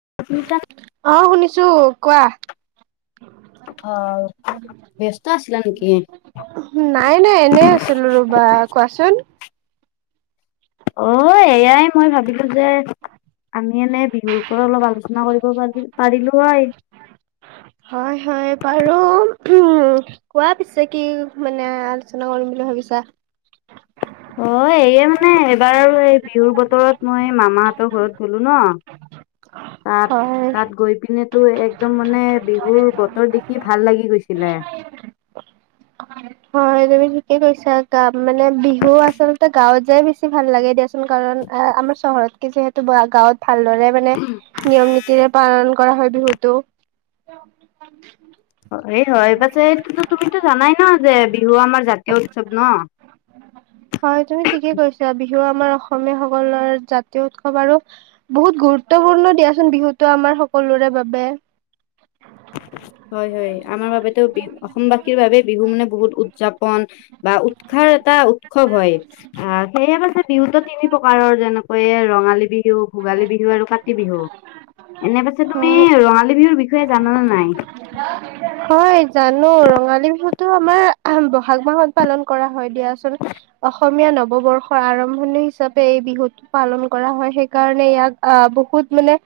[unintelligible] ছো, কোৱা। অ', ব্যস্ত আছিলা নেকি? নাই নাই, এনেই আছিলোঁ ৰ'বা, কোৱাচোন। অ', এয়াই মই ভাবিলো যে আমি এনেই বিহুৰ উপৰত অলপ আলোচনা কৰিব পাৰি-পাৰিলো হয়। হয় হয়, বাৰু, কোৱা পিছে কি মানে আলোচনা কৰিম বুলি ভাবিছা অ', এইয়ে মানে এইবাৰ আৰু এই বিহুৰ বতৰত মই মামাহঁতৰ ঘৰত গ'লো ন তাত, হয় তাত গৈ পিনেতো একদম মানে বিহুৰ বতৰ দেখি ভাল লাগি গৈছে। ছিলে [unintelligible] হয়, তুমি ঠিকেই কৈছা, গা-মানে বিহু আচলতে গাঁৱত যাই বেছি ভাল লাগে দিয়াচো কাৰণ আমাৰ চহৰতকে যিহেতু বৰা-গাঁৱত ভালদৰে মানে নিয়ম নীতিৰে পালন কৰা হয় বিহুটো। [inaudible] এই হয়, পাছে এইটোতো তুমিতো জানাই ন, যে বিহু আমাৰ জাতীয় উৎসৱ ন হয়, তুমি ঠিকেই কৈছা, বিহ বিহু আমাৰ অসমীয়াসকলৰ জাতীয় উৎসৱ আৰু বহুত গুৰুত্বপূৰ্ণ দিয়াচোন বিহুতো আমাৰ সকলোৰে বাবে হয় হয়, আমাৰ বাবেতো বি, অসমবাসীৰ বাবেই বিহু মানে বহুত উদযাপন বা উৎসাহৰ এটা উৎসৱ হয়, আ, সেয়েহে পাছে বিহুত তিনি প্ৰকাৰৰ যেনেকৈ ৰ ৰঙালী বিহু, ভোগালী বিহু আৰু কাতি বিহু, এনে পাছে তুমি হয় ৰঙালী বিহুৰ বিষয় হয় জানো, ৰঙালী বি বিহুতো আমাৰ বহাগ মাহত পালন কৰা হয় দিয়া চোন, অসমীয়া নৱবৰ্ষৰ আৰম ম্ভনি হিচাপে এই বিহুটো পালন কৰা হয়, সেইকাৰণে ইয়াক অ' বহুত মানে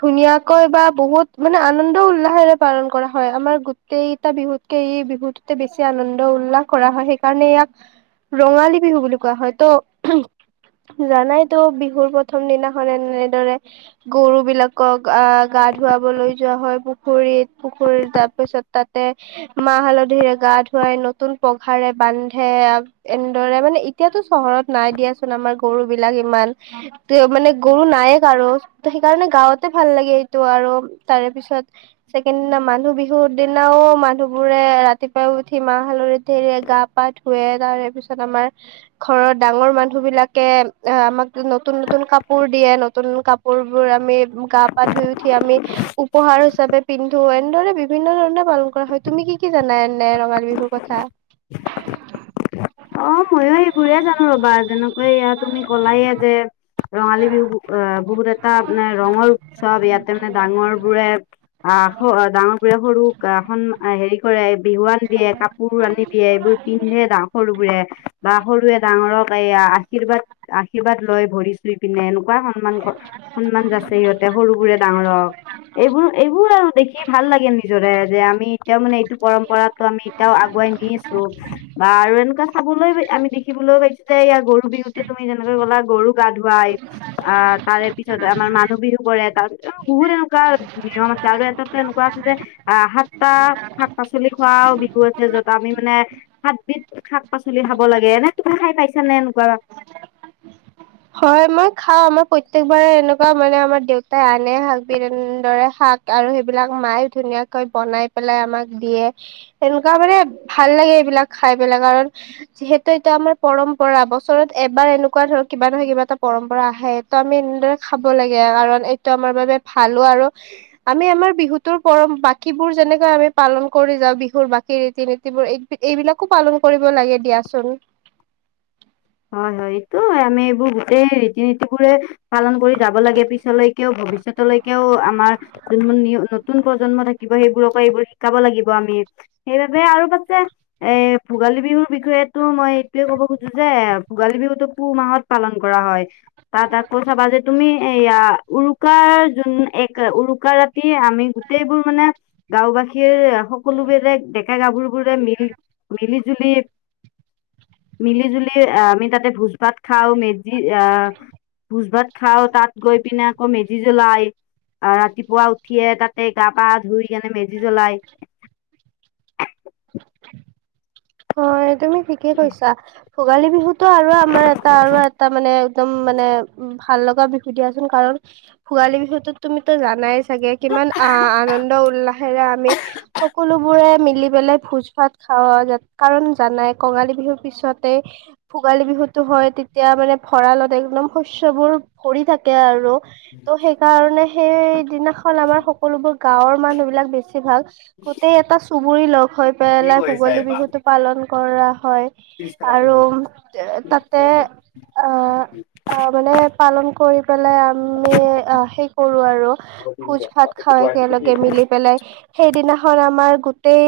ধুনীয়া কৈ বা বহুত মানে আনন্দ উল্লাহেৰে পালন কৰা হয়, আমাৰ গোটেকেইটা বিহুতকে এই বিহুটোতে বেছি আনন্দ উল্লাস কৰা হয়, সেইকাৰণে ইয়াক ৰঙালী বিহু বুলি কোৱা হয়, ত' জানাইতো, বিহুৰ প্ৰথম দিনাখন এনেদৰে গৰু বিলাকক আ' গা ধুৱা লৈ যোৱা হয় পুখুৰীত, পুখুৰীত তাৰ পিছত তাতে মাহ হালধিৰে গা ধুৱাই নতুন পঘাৰে বান্ধে, এনেদৰে মানে এতিয়াতো চহৰত নাই দিয়াচোন আমাৰ গৰু বিলা বিলাক ইমান, ত' মানে গৰু নাইয়ে কাৰো, ত' সেইকাৰণে গাওঁতেই ভাল লাগে এইটো আৰু তাৰে পিছত ছেকেণ্ড দিনা মানুহ বিহুৰ দিনাও মানুহ বোৰে ৰাতিপুৱাই উঠি মাহ হাল হালধিৰে গা-পা ধোৱে, তাৰেপিচত আমাৰ ঘৰৰ ডাঙৰ মানুহবিলাকে আমাক নতুন নতুন কাপোৰ দিয়ে, নতুন কাপোৰ বোৰ আমি গা-পা ধুই উঠি আমি উপহাৰ হিচাপে পিন্ধো, এনেদৰে বিভিন্ন ধৰণে পালন কৰা হয়, তুমি কি কি জানা এনে ৰঙালী বিহুৰ কথা? [inaudible] অ ময়ো সেইবোৰে জানো ৰবা যেনেকৈ এয়া তুমি কলায়ে যে ৰঙালী বিহু আহ বহুত এটা মানে ৰঙৰ উৎসৱ ইয়াতে মানে ডাঙৰ বোৰে, আ', ডাঙৰ বোৰে সৰুক সন-হেৰি কৰে বিহুৱান দিয়ে, কাপ কাপোৰ আনি দিয়ে, এইবোৰ পিন্ধে ডাঙ-সৰুবোৰে বা সৰুৱে ডাঙৰক এইয়া আশীৰ্বাদ-আশীৰ্বাদ লয় ভৰি চুই পিনে, এনে সন্মান-সন্মান যাছে সিহঁতে সৰুবোৰে ডাঙৰক, এইবোৰ-এইবোৰ আৰু দেখি ভাল লাগে নিজৰে, যে আমি এতিয়াও মানে এইটো পৰম্পৰাটো আমি এতিয়াও আগুৱাই নিছোঁ, বা আৰু এনেকুৱা চব লৈ আমি দেখিবলৈও পাইছোঁ যে ইয়াৰ গৰু বিহুতে তুমি যেনেকৈ ক'লা গৰু গা ধুৱাই, আহ তাৰে পিছত আমাৰ মানুহ বিহু কৰে, তাৰ পিছত বহুত এনেকুৱা নিয়ম আছে আৰু এটাতো এনেকুৱা আছে যে আ, সাতটা শাক পাচলি খোৱাও বিহু আছে, য'ত আমি মানে সাতবিধ শাক পাচলি খাব লাগে, এনে তুমি খাই পাইছা নে এনেকুৱা? হয় মই খাওঁ, আমাৰ প্ৰত্যেকবাৰে এনেকুৱা মানে আমাৰ দেউতাই আনে সাতবিধ এনেদৰে শাক আৰু সেইবিলাক মায়েও ধুনীয়াকৈ বনাই পেলাই আমাক দিয়ে, তেনেকুৱা মানে ভাল লাগে এইবিলাক খাই পেলাই, কাৰন যিহেতু এইটো আমাৰ পৰম্পৰা, বছৰত এবাৰ এনেকুৱা ধৰক কিবা নহয়, কিবা এটা পৰম্পৰা আহে। এইটো আমি এনেদৰে খাব লাগে, কাৰণ এইটো আমাৰ বাবে ভাল আৰু আমি আমাৰ বিহুৰটোৰ পৰম, বাকীবোৰ যেনেকৈ আমি পালন কৰি যাওঁ, বিহুৰ বাকী ৰীতি-নীতি বোৰ এইবিলাকো পালন কৰিব লাগে দিয়াচোন। হয় হয়, এইটোও হয়। আমি এইবোৰ গোটেই ৰীতি-নীতিবোৰে পালন কৰি যাব লাগে, পিছলৈকেও, ভৱিষ্যতলৈকেও আমাৰ যোনবোৰ নিউ, নতুন প্ৰজন্ম থাকিব ত', সেইবোৰৰ পৰা এইবোৰ শিকাব লাগিব আমি। সেইবাবেই আৰু পাছে, এ', ভোগালী বিহুৰ বিষয়ে তো মই এইটোৱেই ক'ব খোজো যে ভোগালী বিহুতো পুহ মাহত পালন কৰা হয়। তাত আকৌ চাবা যে, তুমি এইয়া উৰুকাৰ জোন, এক উৰুকা ৰাতি, আমি গোটেইবোৰ মানে গাঁওবাসীৰ সকলোবিলাক ডেকা-গাভৰুবোৰে মিল-মিলি জুলি, মিলি-জুলি, আ আমি তাতে ভোজ-ভাত খাওঁ, মেজি আ ভোজ-ভাত খাওঁ, তাত গৈ পিনে আকৌ মেজি জ্বলাই আ, ৰাতিপুৱা উঠিয়েই তাতে গা-পা ধুই কেনে মেজি জ্বলাই [inaudible] হয়, তুমি ঠিকেই কৈছা। ভোগালী বিহুতো আৰু আমাৰ এটা, আৰু এটা মানে একদম মানে, উম, ভাল লগা বিহু দিয়াচোন। কাৰণ ভোগালী বিহুটোত তুমিতো জানাই চাগে কিমান আনন্দ-উল্লাসেৰে আমি সকলোবোৰে মি মিলি পেলাই ভোজ-ভাত খাওঁ আৰু যাত কাৰণ জানাই, কঙালী বিহুৰ পিছতে ভোগালী বিহুতো হয়। তেতিয়া মানে ভঁৰালত [unintelligible] একদম, শস্যবোৰ ভৰি থাকে আৰু ত', সেইকাৰণে সেই যিদিনাখন আমাৰ সকলোবোৰ গাঁৱৰ মানুহবিলাক, বেছিভাগ গোটেই এটা চুবুৰী লগ হৈ পেল কি কৰিছা এইবাৰ? কৰা হয় আৰু উম তাতে অ' অ' মানে পালন কৰি পেলাই আমি অ' সেই কৰোঁ আৰু ভোজ-ভাত খাওঁ একেলগে মিলি পেলাই সেইদিনাখন আমাৰ গোট টেই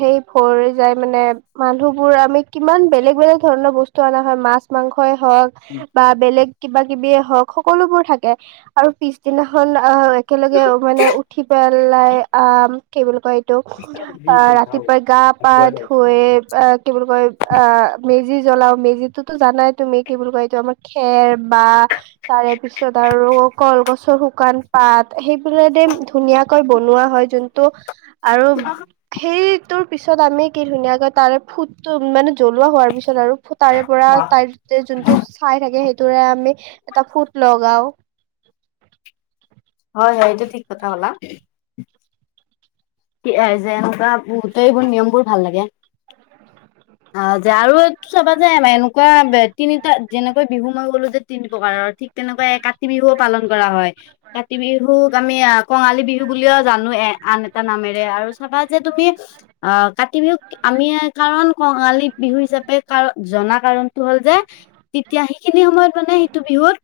সেই ভৰি যায় মানে মানুহবোৰ আমি কিমান বেলেগ বেলেগ ধৰণৰ বস্তু বস্তু অনা হয় মাছ মাংসই হওঁক বা বেলেগ কিবা কিবিয়ে হওঁক সকলোবোৰ থাকে আৰু পিছদিনাখন আহ একেলগে মানে উঠি পেলাই আম কি বুলি কয় ৰাতিপুৱাই গা পা ধুৱে কি বুলি কয় অ মে মেজি জ্বলাও মেজিতটো জানাই তুমি কি বুলি কয় এইটো আমাৰ খেৰ বাহঁ তাৰে পিছত আৰু কলগছৰ শুকান পাত সেই বিলাক দিয়ে ধুনীয়াকৈ বনোৱা হয়, যোনটো আৰু সেই তোৰ পিছত আমি কি ধুনীয়াকৈ তাৰে ফুটটো মানে জ্বলোৱা হোৱাৰ পিছত আৰু তাৰে পৰা তাৰ যোনটো চাই থাকে সেইটোৰে আমি এটা ফুট লগাওঁ। হয়, হয় এইটো ঠিক কথা ক'লা। কি যে এনেকুৱা বহুতে এইবোৰ নিয়মবোৰ ভাল লাগে। আ যাওঁ উৎ সব যায় আমাৰ এনেকুৱা বে তিনিটা যেনেকৈ বিহু মই ক'লো যে তিনি প্ৰকাৰৰ ঠিক তেনেকৈ কাতি বিহুও পালন কৰা হয়। কাতি বিহুক আমি কঙালী বিহু বুলিও জানোৱে। এ আন এটা নামেৰে আৰু চাবা যে তুমি অ' কাতি বিহুক আমি কাৰণ কঙালী বিহু হিচাপে তাৰ জনা কাৰণটো হ'ল যে তেতিয়া সেইখিনি সময়ত মানে সেইটো বিহুত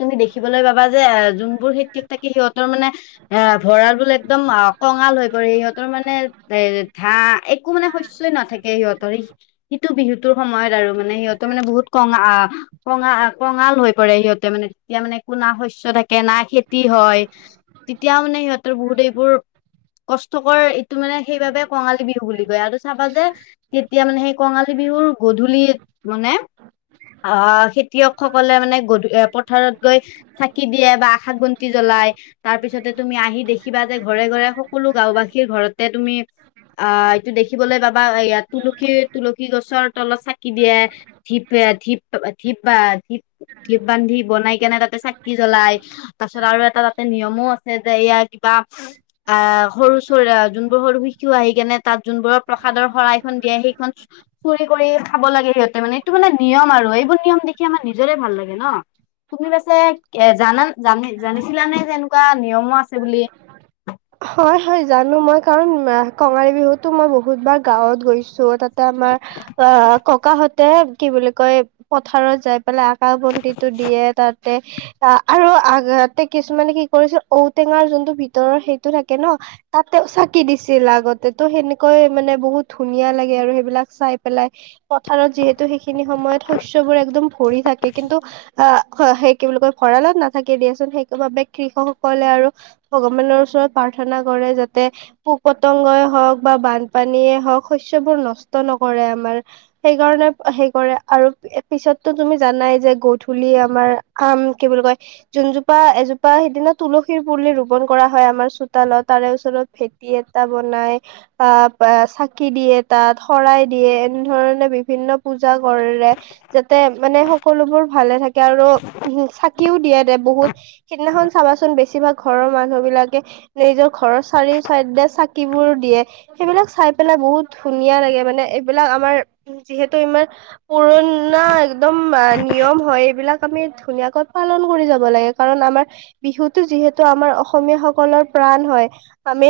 তুমি দেখিবলৈ পাবা যে এ যোনবোৰ খেতিয়ক থাকে সিহঁতৰ মানে এ ভঁৰালবোৰ একদম অ' কঙাল হৈ পৰে সিহঁতৰ মানে এ ধা একো মানে শস্যই নাথাকে সিহঁতৰ এইটো বিহুটোৰ সময়ত আৰু মানে সিহঁতে মানে বহুত কঙা কঙা কঙাল হৈ পৰে সিহঁতে মানে এতিয়া মানে কোনো না শস্য থাকে, না খেতি হয় তেতিয়া মানে সিহঁতৰ বহুত এইবোৰ কষ্টকৰ এইটো মানে সেইবাবে কঙালী বিহু বুলি কয়। আৰু চাবা যে তেতিয়া মানে সেই কঙাল কাতি বিহুৰ গধূলিত মানে অ' খেতিয়কসকলে মানে গধূলি পথাৰত গৈ চাকি দিয়ে বা আশাক বন্তি জ্বলাই। লাইট তাৰ পিছতে তুমি আহি দেখিবা যে ঘৰে ঘৰে সকলো গাওবাসীৰ ঘৰতে তুমি অ' এইটো দেখিবলৈ পাবা ইয়াত তুলসী তুলসী গছৰ তলত চাকি দিয়ে। ধিপ ধিপ পি প ধিপ বান্ধি বনাই কেনে তাতে চাকি জ্বলাই। তাৰ পাছত আৰু এটা তাতে নিয়মো আছে যে এয়া কিবা আহ সৰু চ যোনবোৰ সৰু শিশু আহি কেনে তাত যোনবোৰৰ প্ৰসাদৰ শৰাইখন দিয়ে সেইখন চুৰি কৰি খাব লাগে সিহঁতে মানে এইটো মানে নিয়ম আৰু এইবোৰ নিয়ম দেখি আমাৰ নিজৰে ভাল লাগে ন। তুমি পাছে জানা জানি জানিছিলানে যে এনেকুৱা নিয়মো আছে বুলি? হয়, হয় জানো মই কাৰণ কঙালী বিহুতো মই বহুত বাৰ গাঁৱত গৈছোঁ তাত এ আমাৰ অ' ককাহতে কি বুলি কয় পথাৰত যায় আকাশ বন্তি টো দিয়ে তাত। অ আৰু আগতে কিছুমানে কি কৰিছিল ঔটেঙাৰ যোনটো ভিতৰৰ সেই থাকে ন তাতে চাকি দিছিল আগতে তো সেনেকৈ মানে বহুত ধুনীয়া লাগে আৰু সেইবিলাক চাই পেলায় পথাৰত যিহেতু সেই খিনি সময়ত শস্য বোৰ একদম ভৰি থাকে। কিন্তু আ সেই কি বুলি কয় ভঁৰালত নাথাকে দিয়াচোন, সেইবাবে কৃষক সকলে আৰু ভগৱানৰ ওচৰত প্ৰাৰ্থনা কৰে যাতে পোক পতংগই হওঁক বা বানপানীয়ে হওঁক শস্যবোৰ নষ্ট ন কৰে আমাৰ সেইকাৰণে সেই কৰে আৰু পিছতো তুমি জানাই যে গধূলি আমাৰ আমাৰ আম কি বুলি কয় যোনজোপা এজোপা সিদিনা তুলসীৰ পুলি ৰুপন কৰা হয়। আমাৰ তাৰে ওচৰত ভেটি এটা বনাই আহ প চাকি দিয় এ তাত শৰাই দিয়ে এনেধৰণে বিভিন্ন পুজা পূজা কৰে, যাতে মানে সকলোবোৰ ভালে থাকে, আৰু চাকিও দিয়ে দে বহুত। সিদিনাখন চাবাচোন বেছিভাগ ঘৰৰ মানুহ বিলাকে নিজৰ ঘৰৰ চাৰিও চাইে চাকিবোৰ দিয়ে, সেইবিলাক চাই পেলাই বহুত ধুনীয়া লাগে মানে। এইবিলাক আমাৰ যিহেতু ইমাৰ পুৰণা একদম নিয়ম হয় এইবিলাক আ আমি ধুনীয়াকৈ পালন কৰি যাব লাগে, কাৰণ আমাৰ বিহুতো যিহেতু আমাৰ অসমীয়া সকলৰ প্ৰাণ হয়, আমি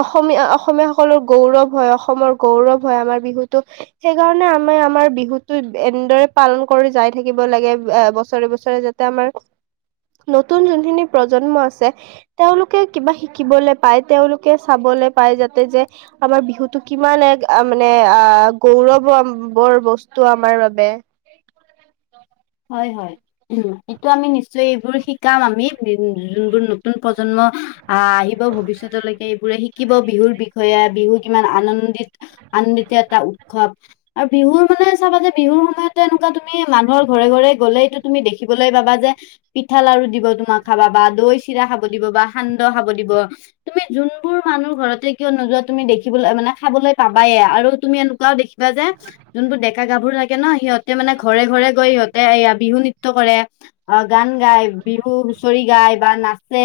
অসমীয়া অসমীয়াাসকলৰ গৌৰৱ হয়, অসমৰ গৌৰৱ হয়, আমাৰ বিহুতো, সেইকাৰণে আমি আমাৰ বিহুতো এনেদৰে পালন কৰি যাই থাকিব লাগে বছৰে বছৰে যাতে আমাৰ নতুন যোনখিনি প্ৰজন্ম আছে তেওঁলোকে কিবা শিকিবলৈ পায়, তেওঁলোকে চাবলৈ পায় যাতে যে আমাৰ বিহুতটো কিমান এক মানে গৌৰৱ বৰ বস্তু আমাৰ বাবে [inaudible] হয় হয় উ, এইটো আমি নিশ্চয় এইবোৰ শিকাম আমি, উ যোনবোৰ নতুন প্ৰজন্ম আহ আহিব ভৱিষ্যতলৈকে এইবোৰে শিক শিকিব বিহুৰ বিষয়ে, বিহু কিমান আনন্দিত আনন্দিত এটা উৎসৱ আৰু বিহুৰ চাবা যে বিহুৰ সময়তো এনেকুৱা তুমি মাঘৰ ঘৰে ঘৰে গ'লেতটো তুমি দেখিবলৈ পাবা যে পিঠা লাৰু দিব তোমাক খাবা বা দৈ চিৰা খাব দিব। বা সান্দহ খাব দিব, তুমি যোনবোৰ মানুহ ঘৰতে কিয় নোযোৱা তুমি দেখ মানে খাব প চাবায়ে আৰু তুমি এনেকুৱাও দেখিবা যে যোনবোৰ ডেকা গাভৰু থাকে ন সিহঁতে মানে ঘৰে ঘৰে সহঁতে বিহু নৃত্যয় কৰে অ' গান গায় বিহু হুঁচৰি গায় বা নাচে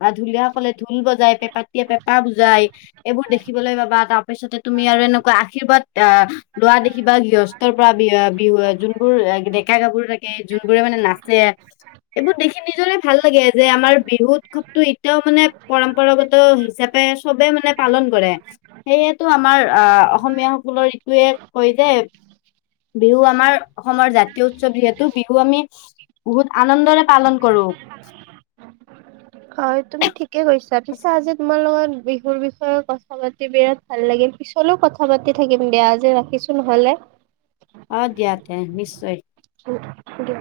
বা ধুলীয়া সকলে ধ বজাই পেঁপাীয়ে পেঁপা বুজাই এইবোৰ দেখিবলৈ পাবা তাৰ পিছতে তুমি আৰু এনেকুৱা আশীৰ্বাদ আহ লোৱা দেখি বা গৃহস্থৰ পৰা বি বিহু যোনবোৰ ডেকা থাকে যোনবোৰে মানে নাচে এইবোৰ দেখি নিজৰে ভাল লাগে, যে আমাৰ বিহু উৎসৱতটো এতিয়াও মানে পৰম্পৰাগত হিচাপে চবে মানে পালন কৰে, সেয়েতো আমাৰ আহ অসমীয়া সকলৰ [unintelligible] কয় যে বিহু আমাৰ অসমৰ জাতি উৎসৱ যিহেতু বিহু আমি বহুত আনন্দৰে পালন কৰো। হয় তুমি ঠিকে কৈছা, পিছো আজি তোমাৰ লগত মোৰ বিষয়ে কথা পাতি বিৰাট ভাল লাগিল পিছলৈও কথা পাতি থাকিম দিয়া আজি ৰাখিছো নহলে। অ' দিয়া তে নিশ্চয়। দিয়া